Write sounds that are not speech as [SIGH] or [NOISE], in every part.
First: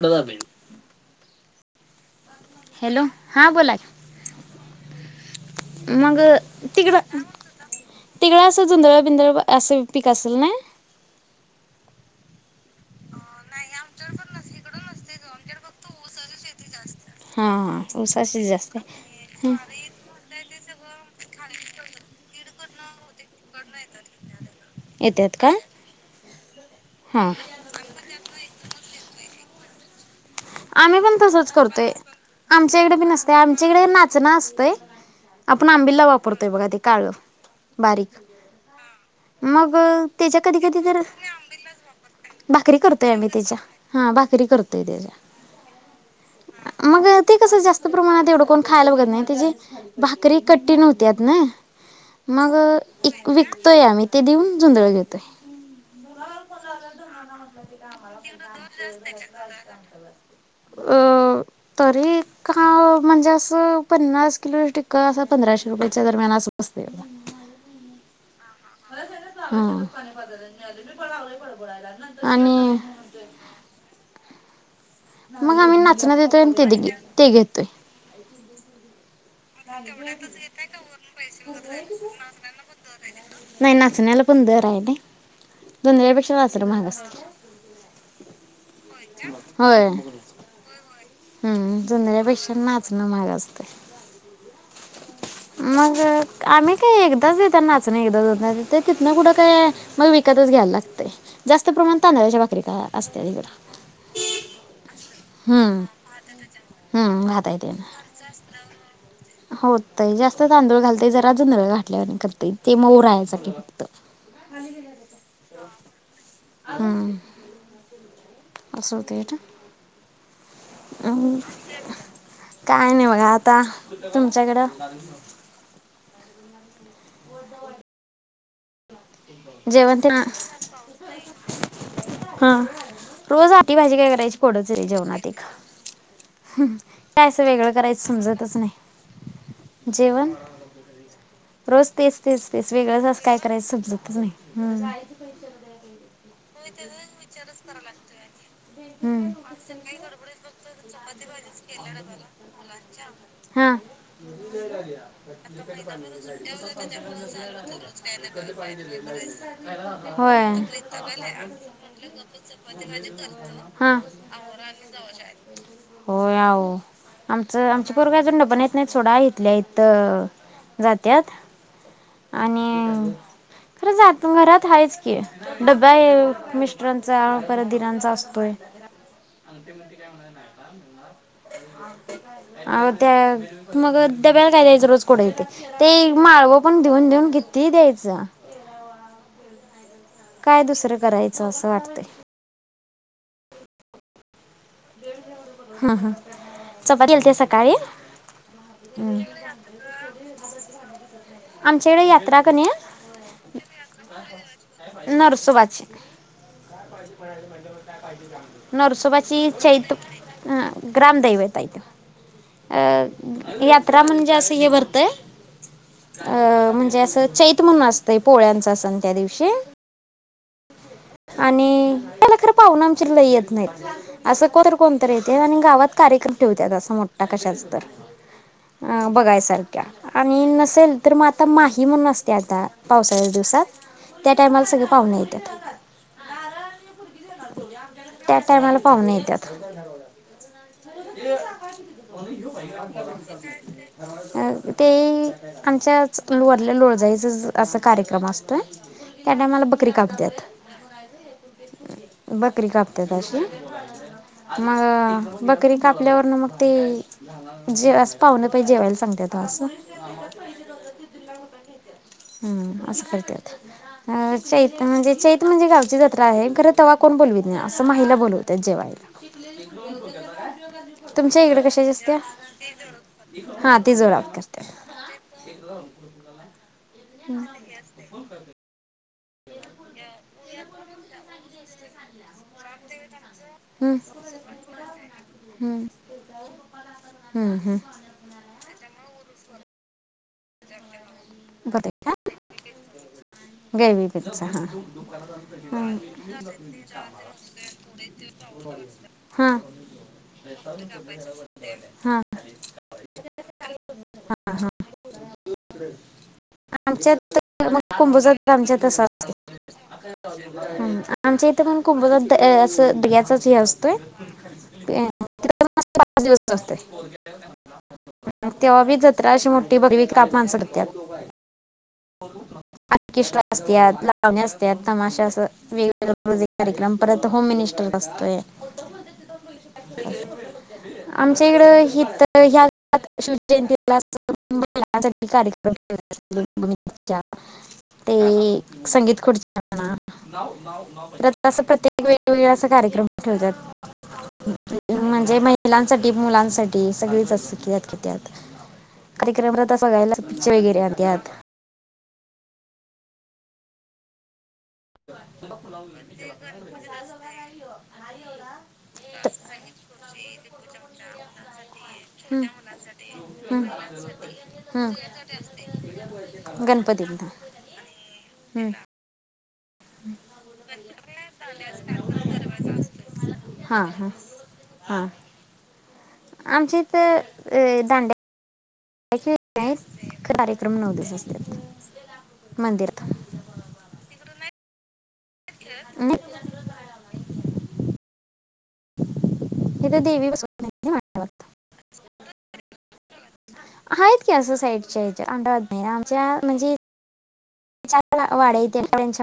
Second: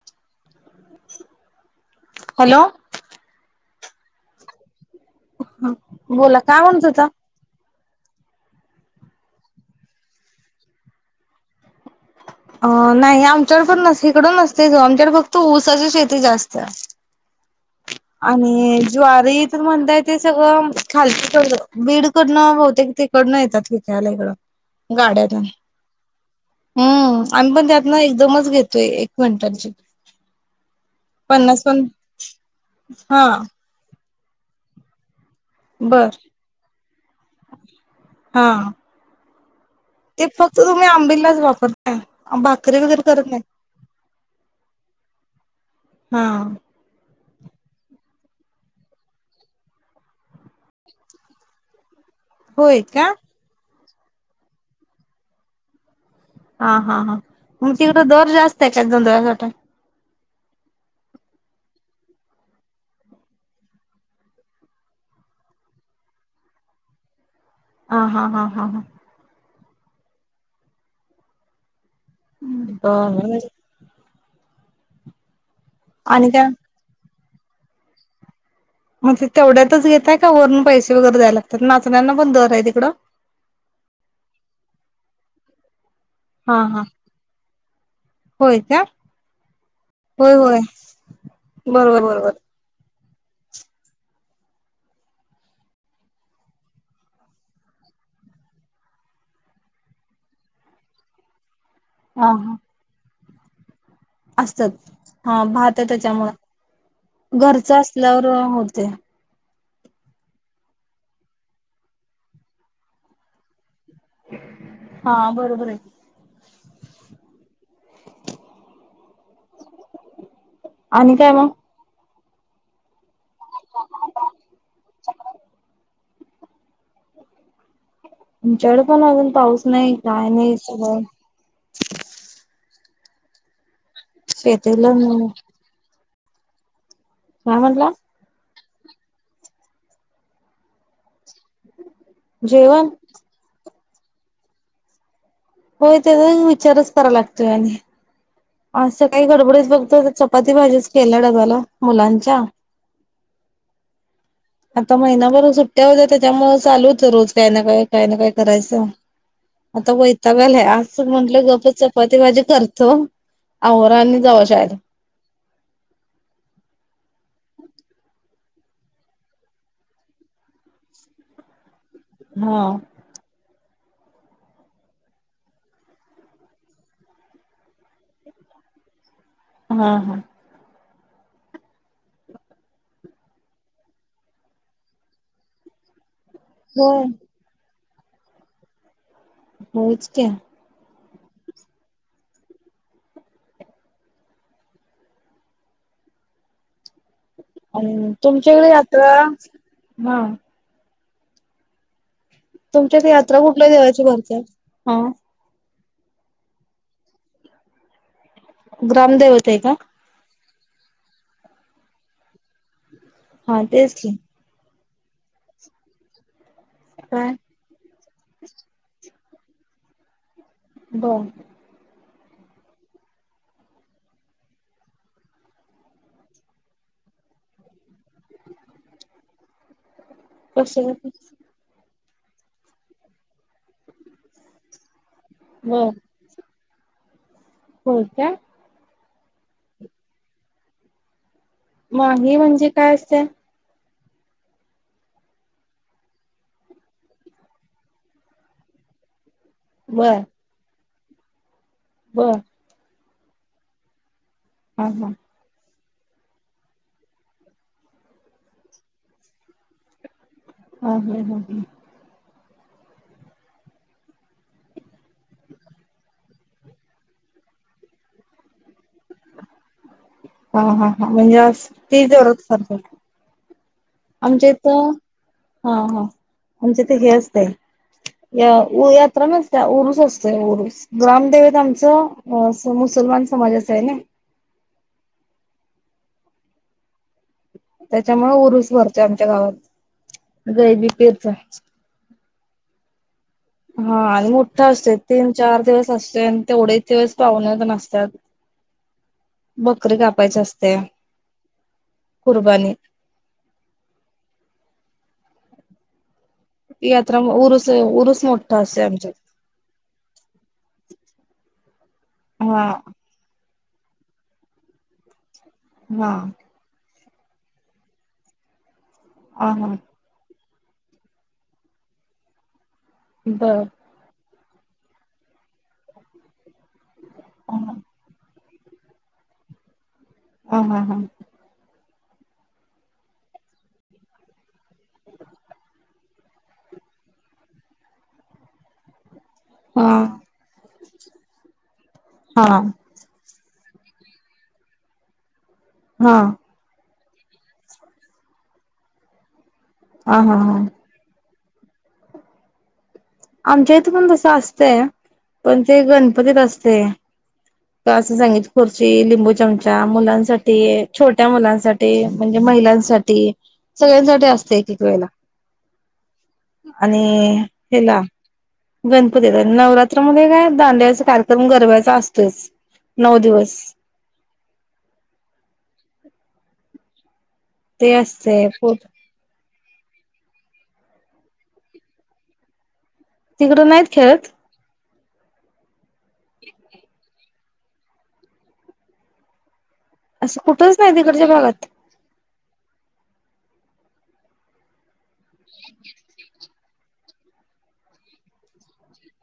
कुठलं झालय हॅलो हा बोला ह मग बोला काय तिकडं म्हणतायसा तिकडं असं झुधळ बिंदळ असे पीक असेल ना अ नाही आम ण नस इकड नसतेमच्या तो ऊसाच्या शेती जास्त हां आणि ज्वारीथून म्हणताय ते सगळं खाल बीड करनं ब तिकडंन येत्यात विकायला इकडं येत्यात गाड्यातून काय हम्म. आम्ही पण त्यातन एकदमच घेतो- त एक मिनिटांची- आम्ही पण तसच करतोय. आम- आमच्याकडे पण हा नसतय. आमच्याकडे नाचणं अस- तय - आपण आंबीला बर वापरतोय बघा ते काळं बारीक- हा मग- ग ते त्याच्या कधी फक्त कधी तुम्ही तर आंबिललाच वापरताय भाकरी वगैरे करतोय करत आम्ही नाही त्याच्या. हा भाकरी करतोय त्याच्या. हा. मग ते कस जास्त प्रमाणात एवढं कोण खायला बघत नाही त्या भाकरी कठीण होत्यात ना. मग- होय का एक विक- विकतोय आम्ही ते देऊन जोंधळ घेतोय. हा हा हा. मग तिकडं दर जास्त आहे काय जोंधळ्याला पण? अं -तरी काय म्हणजे असं पन्नास किलो टिक्का असं पंधराशे रुपयाच्या दरम्यान अस बसतय. ह हा हा. हा हा. अं. [UNINTELLIGIBLE] मग आम्ही नाचण आणि देतो काय आनी पीठ - ते घेतोय. मग ते तेवढ्यातच घेताय का वरून पैसे वगैरे द्यायला लागतात नाचण्यांना पण दर आहे तिकडं नाही नाचण्याला पण दर आहे ना. जोंधळ्यापेक्षा हा नाचणं हा महाग असतं. होय का होय. होय. ह हम्म. जोंधळ्यापेक्षा नाच- हं महाग असतय. मग- आम्ही काय एकदाच घेतो नाचण, एकदा दोनदा तिथन. कुठं काय मग विकतच घ्यायला लागतय. जास्त प्रमाणात तांदळाच्या भाकरी का असतात. त्यानी करा- असत्यात. हा. भात आहे त्याच्यामुळ, घरच असल्यावर होतय. होतय जास्त तांदूळ घालतय जरा [UNINTELLIGIBLE] ते मउ राहन्यासाठी फक्त. हा बरोबर ख आहे हम्म असूतेट [INAUDIBLE] अ आणि काय मग काय नाही बघा आता आता तुमच्याकडं च्याड पणग पाऊस नाही जेवण ते काय नाही सय रोजा पोळी भाजी काय करायची पडच रे जेवणत एक हम्म काय असं वेगळं करायचं समजतच नाही जेवण रोज तेच तेच तेच जेवण वगळं काय करायचं समजत नाही हम् होय त्याचा विचारच करा लागतोय आणि असं काही हम्म गडबडीत बघत चपाती भाजीच केल्या ना ढाब्याला मुलांच्या हा आता महिनाभर सुट्ट्या होत्या त्याच्यामुळे चालूच रोज काय ना काय काय ना काय करायचं आता वैताग आलाय आज म्हंटलं चपाती आहोरानी जावं शाद होय आहो आमचं आमचे परग अजून डबण येत नाहीत थोडा इथल्या इथ जात्यात हा आणि खरं ज घरात आहेाच की डबा आहे मिस्टरांचा परत दिरांचा असतो बर अ ते म हा काय हा म्हणा नाही आ अ त्या मग डब्याला काय द्यायचं रोज? कोड होते ते मावर पण होय देऊन -देऊन किती दया चे? जा होच कीं करायचं असं वाटत. हा हा चपाती सकाळी अ...... तुमच्याकडे यात्रा आमच्याकडे या. तुमच्या कडे यात्रा कुठल्या देवाची भरती? हा काय पाहिजे म्हणाली? नरसोबाची ग्रामदैवता आहे का चैत ग्राम दैवेत आहे ते हा तेच यात्रा की म्हणजे असं व ते अ म्हणजे असं काय चैत म्हणून असतंय पोळ्यांचा सण त्या दिवशी बर आणि आपल्याला खरं पाहून आमची लय येत नाहीत असं कोण कोणतरी येते आणि गावात कार्यक्रम ठेवतात असा मोठा कशाच तर अ बघायसारख्या आणि कशाला नसेल तर मग आता माही म्हणून असते. ते आता पावसाळ्या दिवसात त्या टायमाला सगळे पाहुूणे येतात. बर होय काय त्या टायमाला पाहून येतात थ [INAUDIBLE] ह माही भा म्हणजे काय का असते [INAUDIBLE] अ ते आमच्याच लरल्या लोळजाईच अस कार्यक्रम असतोय त्या टायमाला बकरी बर कापतात बर बकरी कापतात अत कशी? हा हा मग बघ. री कापल्यावर मग ते ज पाहहिे जेवायला सांगते त असं. ह ह हदी हम्म असं करत चैत म्हणजे चैत म्हणजे गावची जत्रा आहे. खर तेव्हा कोण बोलवीित नाही असं महिला बोलवतात जेवायला. [UNINTELLIGIBLE] ह हा हा तुमच्या म्हणजे इकडे कशाची तेी असत्या? जरच सारख. हा. ती जोरात आमच्या इथ करत्यात. हा हा आमच्या इथ हे हम्म असतयत. नसत उरुस असतते उरुस रा्रामदेवत आमच मुसलमान समज अस हम्म हम्म. हम्म हम्म. त्याच्यामुळे उरुस भरतोय आमच्या गावात. गैबी पेचाच गैबी पेचा असते तीन चार हा दिवस असते आणि तेवढे दिवस पाहुणे तेन असतात हा बकरी कापायची असते हा हा. कुर्बानी हा हा. यात्रा उरूस उरूस मो आमच्या इथं, [INAUDIBLE] आमच्या इथं पण कुंभ रद्द हा असं बियाचा चे असतोय पे [UNINTELLIGIBLE] हा पाच दिवसचा असतय. तेव्हा बी जत्रा ह अशी हा मोठी. [UNINTELLIGIBLE] त्या हो आर्किष्टा बर असत्यात ला पाहुण्या असत्यात तमाशा असं वेगवेगळ्या. [INAUDIBLE] कार्यक्रम परत होम ह मिनिस्टर बसतोय. खोटं बोलतेत तिथून [UNINTELLIGIBLE] हा हा हा शिकाय आमच्या इकडं हे तर ह्यात शिवजयंतीला असं. [UNINTELLIGIBLE] मुलांसाठी कार्यक्रम ठेवला आहे. अशी दोन [UNINTELLIGIBLE] ते संगीत खुडच्या हा [UNINTELLIGIBLE] प्रत्येक हा वेगवेगळा असं कार्यक्रम ठेवत्यात. म्हणजे माही महिलांसाठी मुलांसाठी सगळीच असत्यात की त्यात कार्य क्रमरता हा सगळ्याला हा पिच्च हा वगैरे आणत्यात. आमच्या इथं पण तसं अस तेय्या पण ते गणपतीत असते का असं संगीत खुर्ची, त- लिंबू चमचा मुलांसाठी छोट्या मुलांसाठी म्हणजे हं, महिलांसाठी हं, सगळ्यांसाठी असते, एकेक हं. वेळेला गणपतींना आणि ह्याला हं. गणपतीत आहे. नवरात्रि मध्ये काय दांड्याचा कार्यक्रम गरब्याच्या असतोयस नऊ दिवस. हां हां हां आमच्या इथं ते असतेय पो का कार्यक्रम नऊ दिस असतात मंदिरात. [UNINTELLIGIBLE] तिकड नाहित खेळत? [UNINTELLIGIBLE] [INAUDIBLE] नि [UNINTELLIGIBLE] इथं देवी असं बसवत कुठंच नाही तिकडच्या मांडवात गावात? आहेत की, असं साईडच्या- आमच्या म्हणजे- [UNINTELLIGIBLE] इथ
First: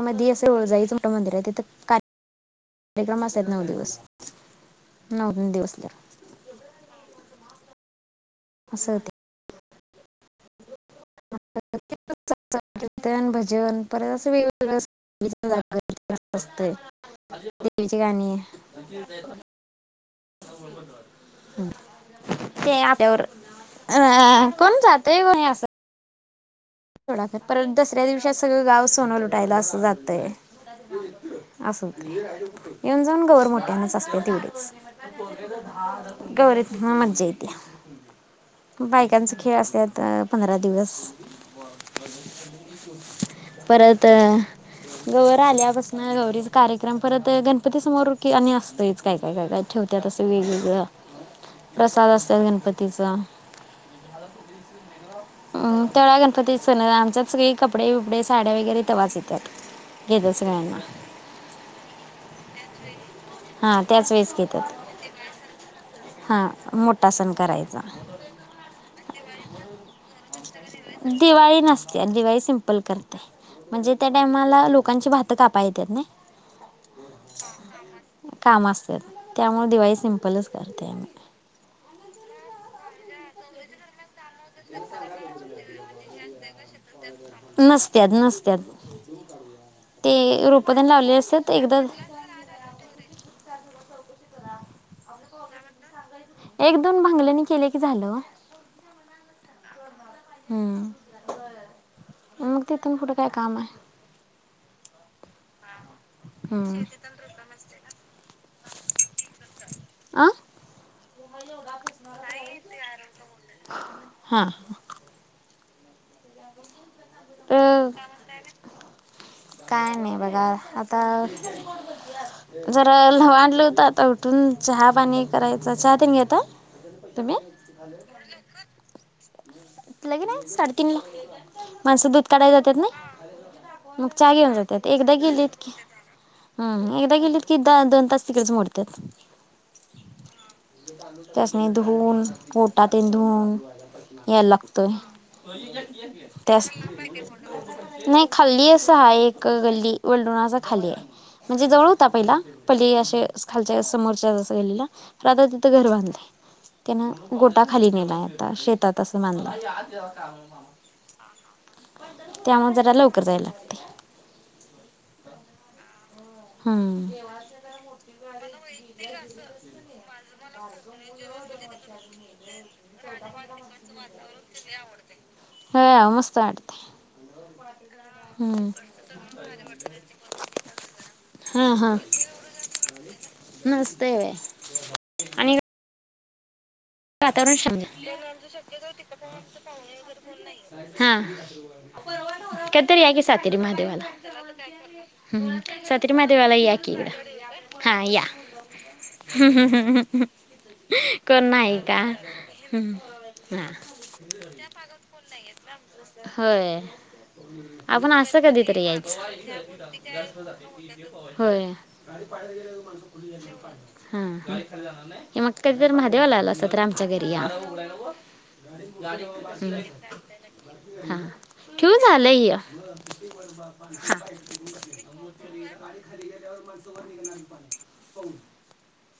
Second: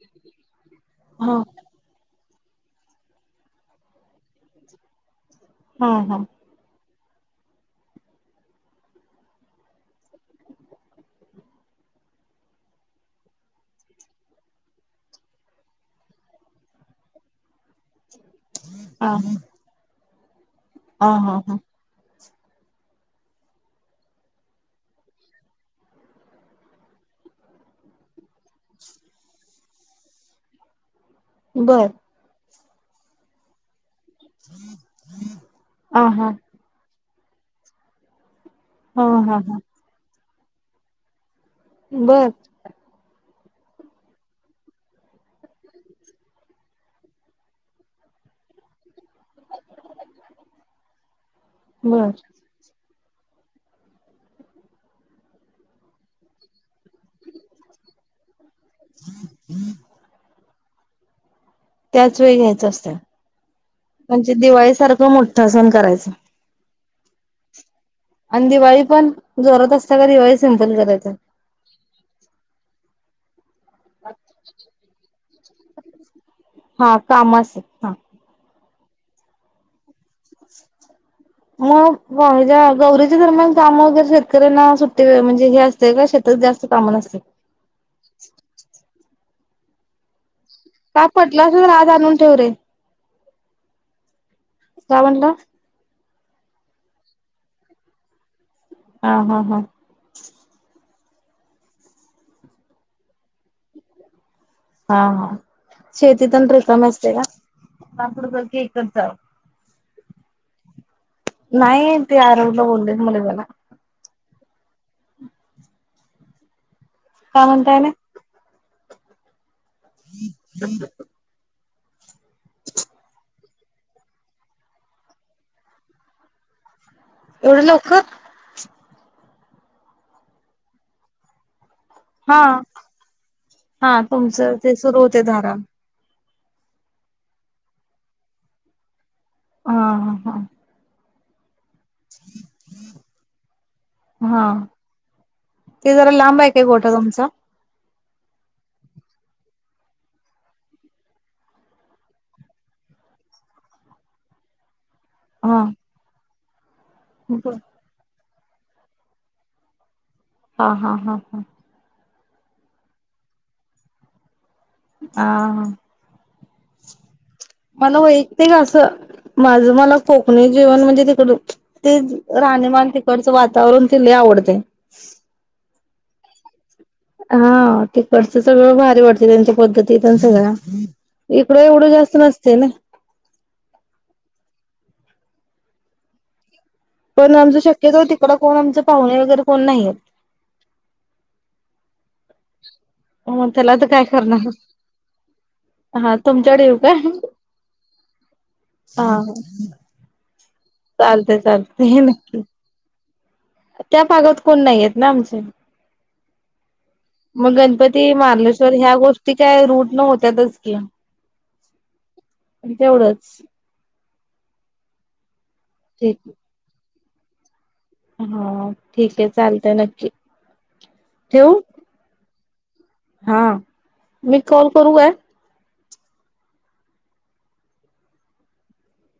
हा मंदिरात तिथ कात [UNINTELLIGIBLE] कार्यक्रम असत्यात, नऊ दिवस. नऊ हा दिवसल्या हा [UNINTELLIGIBLE] असं होतय. कीर्तन, भजन परत असं वेगवेगळ कार्यक्रम देवीच- यांनी. हा हा, हा, हा, ते आप्यावर अ.. कोण जातय को असं परत दसऱ्या दिवशी सगळं गाव सोनं लुटायला असं जातय. असं बर होतय. येऊन जाऊन गवार मोठ्यानच अस- थोडाच हा हा गौरीत मज्या येत- [UNINTELLIGIBLE] हा बायकांचे हा खेळ हा असतात अ.. - पंधरा दिवस. बर. परत गौवर आल्यापासन गौरीचा कार्यक्रम परत गणपती समोर ब आणि असतयच. काय, काय, काय, काय ठेवतात, असं वेगवेगळ प्रसाद बर असतात गणपती- तम् त्या [UNINTELLIGIBLE] ते [UNINTELLIGIBLE] स आमच्यात सगळे कपडे बिपडे साड्या वगैरे तेवाच येतात, घेतात सगळ्यांना. त्याच वेळी घ्यायच असत. हां त्याच म्हणजे वेळेस घेतात दिवाळी सारखं मोठा सण करायच. टासन करायचं. आणि दिवाळी पण जोरत असत्या, खर दिवाळी सिंपल करायच. दिवाळी नसते दिवाळी सिम्पल करते म्हणजे त्या टायमाला लोकांची भात- त कापाय येत्यात नाही हा कामच हा काम असत त्यामुळें दिवाळी सिमपलच करते आम्ही मगज्या गौरीच्या दरम्यान काम वगैरे शेत ना सुट्टी म्हजे हे असते जास्त कामं नसते नसत्यात नसत्यात ते रुक का पटला अस तर आज आणून ठेव रे काय म्हणला एक दोन भांगल्यानी केले की झालं हा हा हा उख ते इ तून कुठं कय काम आहे हा हा शेतीत रिकम अं असते का आपपड इकडचा आं नाही ते आरगला बोललेत मला जला हां काय म्हणताय ना तर काय नाही बघा आता जरावांलं होत तर उठून चहा पाणी करायचं चहा ते यता तुम्ही एवढे लवकर लगीन आहे साडेतीनला माणसं दूध हा काढाय जातात ना हा मग चहा घेऊन तुमचं ते जातात सुरू एकदा होते धारा गेलीत की हम् एकदा गेलीत की द दोन तास तिकडेच मोडतात ह हा हा तर आणि धुवन गोटा धुवून या हा लग त ते जरा लांब आहे काय तेस गोठा तुमचा नाही खाल्ली असं आहेा एक गल्ली वल्डोणाचा खाल्ली आहे म्हणजे जवळ होता पहिला पली असे खालच्या समोरच्या जस गल्लीला राधा हा तिथं घर बांधलेय त्यांना हा गोटा खाली नेला आहेत आता शेतात असं मानला [INAUDIBLE] हा हा हा हा. त्यामुळे जरा लवकर जाय लागतंय. हा हा. हा. मला वैयक्तिक असं माझं मला को कणी जेवण म्हणजे, तिकडं ते राहणीमान तिकडचं वातावरण तेन लई आवडतंय. [INAUDIBLE] हं मस्त वाटतंय. हा. तिकडचं सगळं भारी वाटतंय, त्यांच्या पद्धती तेन सगळ्या. इकडं हा एवढं हा जास्त नसतंय ना. मस्त आहे आणि पण वातावरण आमचं शा शक्यतो तिकडं कोण आमचं पाहुणे वगैरे कोण नाहीयेत. हा. परवा नवरा कधीतरी याकी मग सातेरी त्याला तर काय महादेवाला. करणार सातेरी हा महादेवाला तुमच्याकडे येऊ काय याकी. हा या, हा कोण नाही. हे का नक्की, हा त्या भागात कोण नाहीयेत ना आमचे. होय. मग गणपती आपण असं मार्लेश्वर कधीतरी ह्या यायच. गोष्टी काय रूट न होत्यातच की होय. तेवढंच हा. मग कधी जर ठीक महादेवाला आलासा तर आम च्या घरी या. हा ठीक आहे, चालतंय नक्की. हा. ठेवू झा लय हे. हा हा. मी कॉल करू काय? [INAUDIBLE]